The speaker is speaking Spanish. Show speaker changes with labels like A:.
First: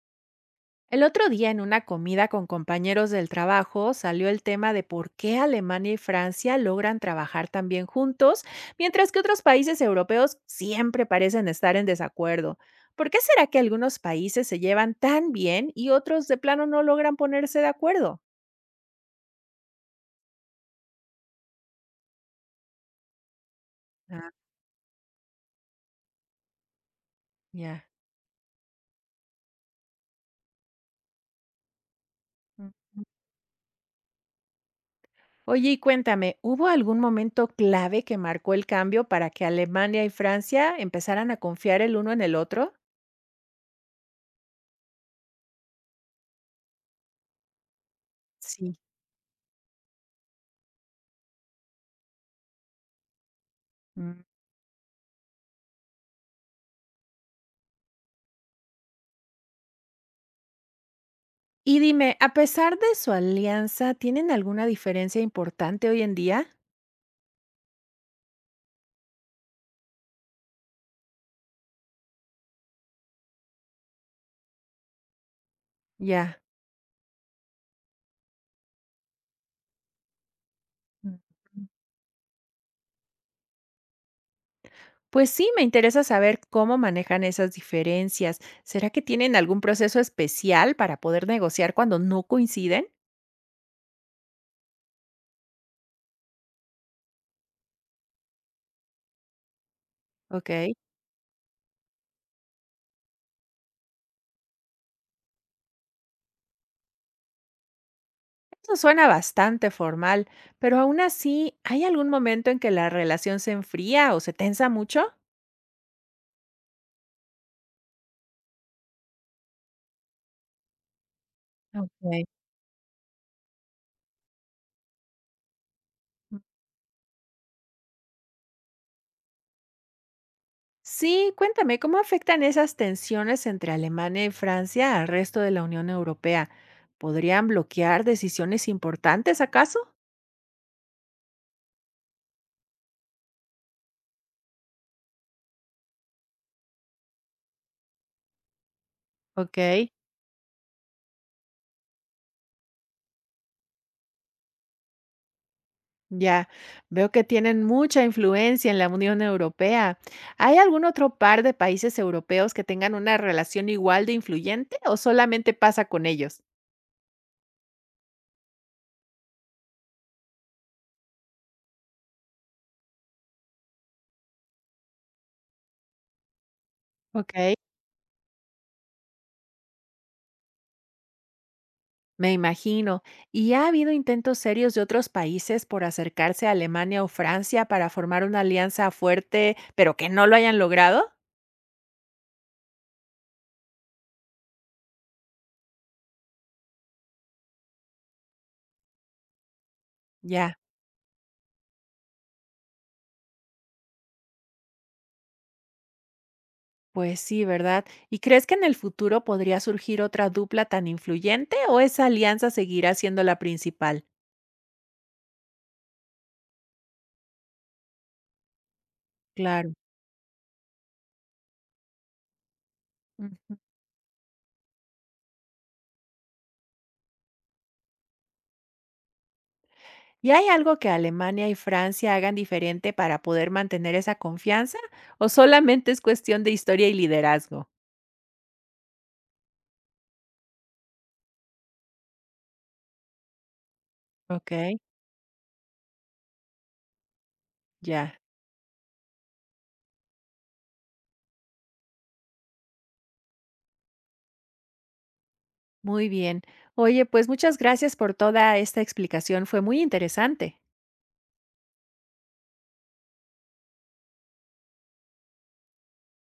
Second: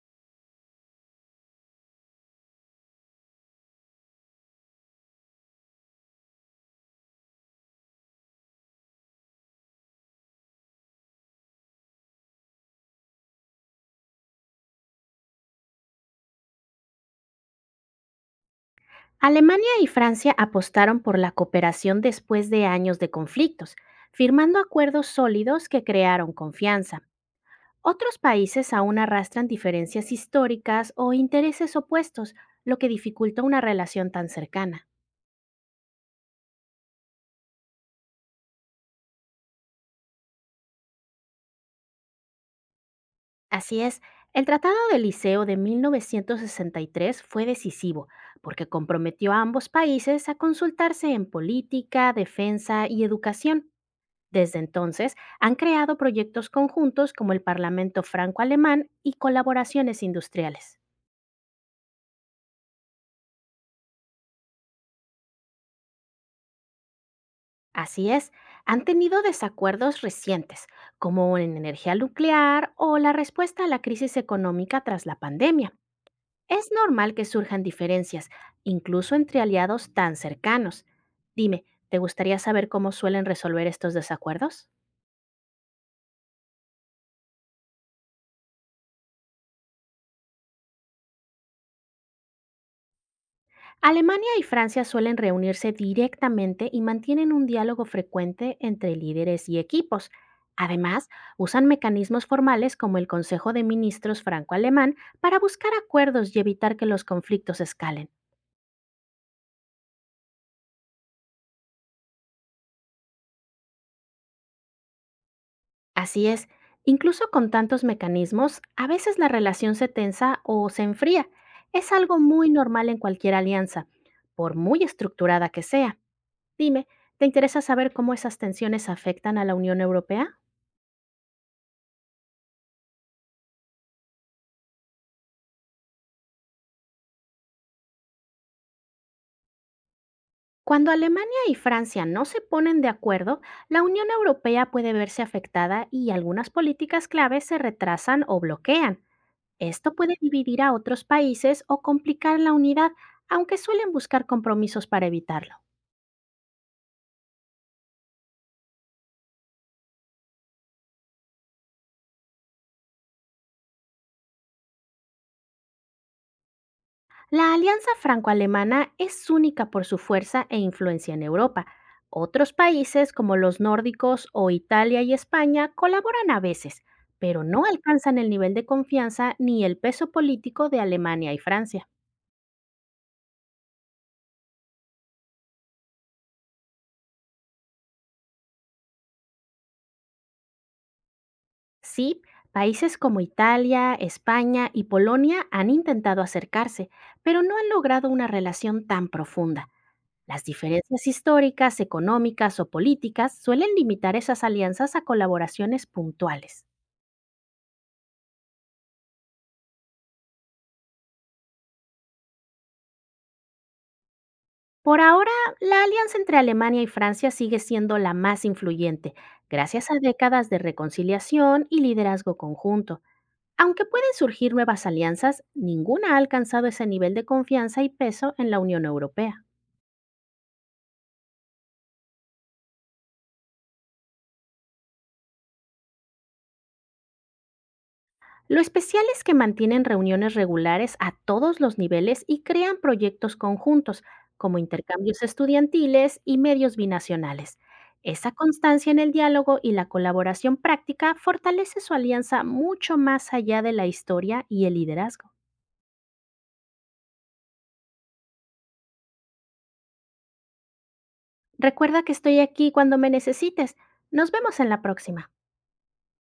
A: El otro día en una comida con compañeros del trabajo salió el tema de por qué Alemania y Francia logran trabajar tan bien juntos, mientras que otros países europeos siempre parecen estar en desacuerdo. ¿Por qué será que algunos países se llevan tan bien y otros de plano no logran ponerse de acuerdo?
B: Alemania y Francia apostaron por la cooperación después de años de conflictos,
A: Ah,
B: firmando acuerdos sólidos que crearon confianza.
A: ya.
B: Otros países aún arrastran diferencias históricas o intereses opuestos,
A: Ujú.
B: lo que dificulta una relación tan cercana.
A: Oye, y cuéntame, ¿hubo algún momento clave que marcó el cambio para que Alemania y Francia empezaran a confiar el uno en el otro?
B: Así es, el Tratado de Liceo de 1963 fue decisivo, porque
A: Sí.
B: comprometió a ambos países a consultarse en política, defensa y educación. Desde entonces, han creado proyectos conjuntos como el Parlamento Franco-Alemán y colaboraciones industriales.
A: Y dime, a pesar de su alianza, ¿tienen alguna diferencia importante hoy en día?
B: Así es, han tenido desacuerdos recientes, como en energía nuclear o la respuesta a la crisis económica tras la pandemia.
A: Ya.
B: Es normal que surjan diferencias, incluso entre aliados tan cercanos.
A: Ujú.
B: Dime, ¿te gustaría saber cómo suelen resolver estos desacuerdos?
A: Pues sí, me interesa saber cómo manejan esas diferencias. ¿Será que tienen algún proceso especial para poder negociar cuando no coinciden?
B: Alemania y Francia suelen reunirse directamente y mantienen un diálogo frecuente entre líderes y equipos.
A: Ok.
B: Además, usan mecanismos formales como el Consejo de Ministros franco-alemán para buscar acuerdos y evitar que los conflictos escalen.
A: Eso suena bastante formal, pero aún así, ¿hay algún momento en que la relación se enfría o se tensa mucho?
B: Así es, incluso con tantos mecanismos, a veces la relación se tensa o se enfría. Es algo
A: Ok.
B: muy normal en cualquier alianza, por muy estructurada que sea. Dime, ¿te interesa saber cómo esas tensiones afectan a la Unión Europea?
A: Sí, cuéntame, ¿cómo afectan esas tensiones entre Alemania y Francia al resto de la Unión Europea? ¿Podrían bloquear decisiones importantes, acaso?
B: Cuando Alemania y Francia no se ponen de acuerdo, la Unión Europea puede verse afectada y algunas políticas clave se retrasan o bloquean.
A: Ok,
B: Esto puede dividir a otros países o complicar la unidad, aunque suelen buscar compromisos para evitarlo.
A: ya. Veo que tienen mucha influencia en la Unión Europea. ¿Hay algún otro par de países europeos que tengan una relación igual de influyente o solamente pasa con ellos?
B: La alianza franco-alemana es única por su fuerza e influencia en Europa. Otros países como los nórdicos o Italia y España colaboran a veces, pero
A: Ok.
B: no alcanzan el nivel de confianza ni el peso político de Alemania y Francia.
A: Me imagino. ¿Y ha habido intentos serios de otros países por acercarse a Alemania o Francia para formar una alianza fuerte, pero que no lo hayan logrado?
B: Sí, países como Italia, España y Polonia han intentado acercarse, pero no han logrado una relación tan profunda. Las
A: Ya,
B: diferencias históricas, económicas o políticas suelen limitar esas alianzas a colaboraciones puntuales.
A: pues sí, ¿verdad? ¿Y crees que en el futuro podría surgir otra dupla tan influyente o esa alianza seguirá siendo la principal?
B: Por ahora, la alianza entre Alemania y Francia sigue siendo la más influyente,
A: Claro.
B: gracias a décadas de reconciliación y liderazgo conjunto.
A: Mm.
B: Aunque pueden surgir nuevas alianzas, ninguna ha alcanzado ese nivel de confianza y peso en la Unión Europea.
A: ¿Y hay algo que Alemania y Francia hagan diferente para poder mantener esa confianza? ¿O solamente es cuestión de historia y liderazgo?
B: Lo especial es que mantienen reuniones regulares a todos los niveles y crean proyectos conjuntos,
A: Ok,
B: como intercambios estudiantiles y medios binacionales.
A: ya.
B: Esa constancia en el diálogo y la colaboración práctica fortalece su alianza mucho más allá de la historia y el liderazgo.
A: Muy bien. Oye, pues muchas gracias por toda esta explicación. Fue muy interesante.
B: Recuerda que estoy aquí cuando me necesites. Nos vemos en la próxima.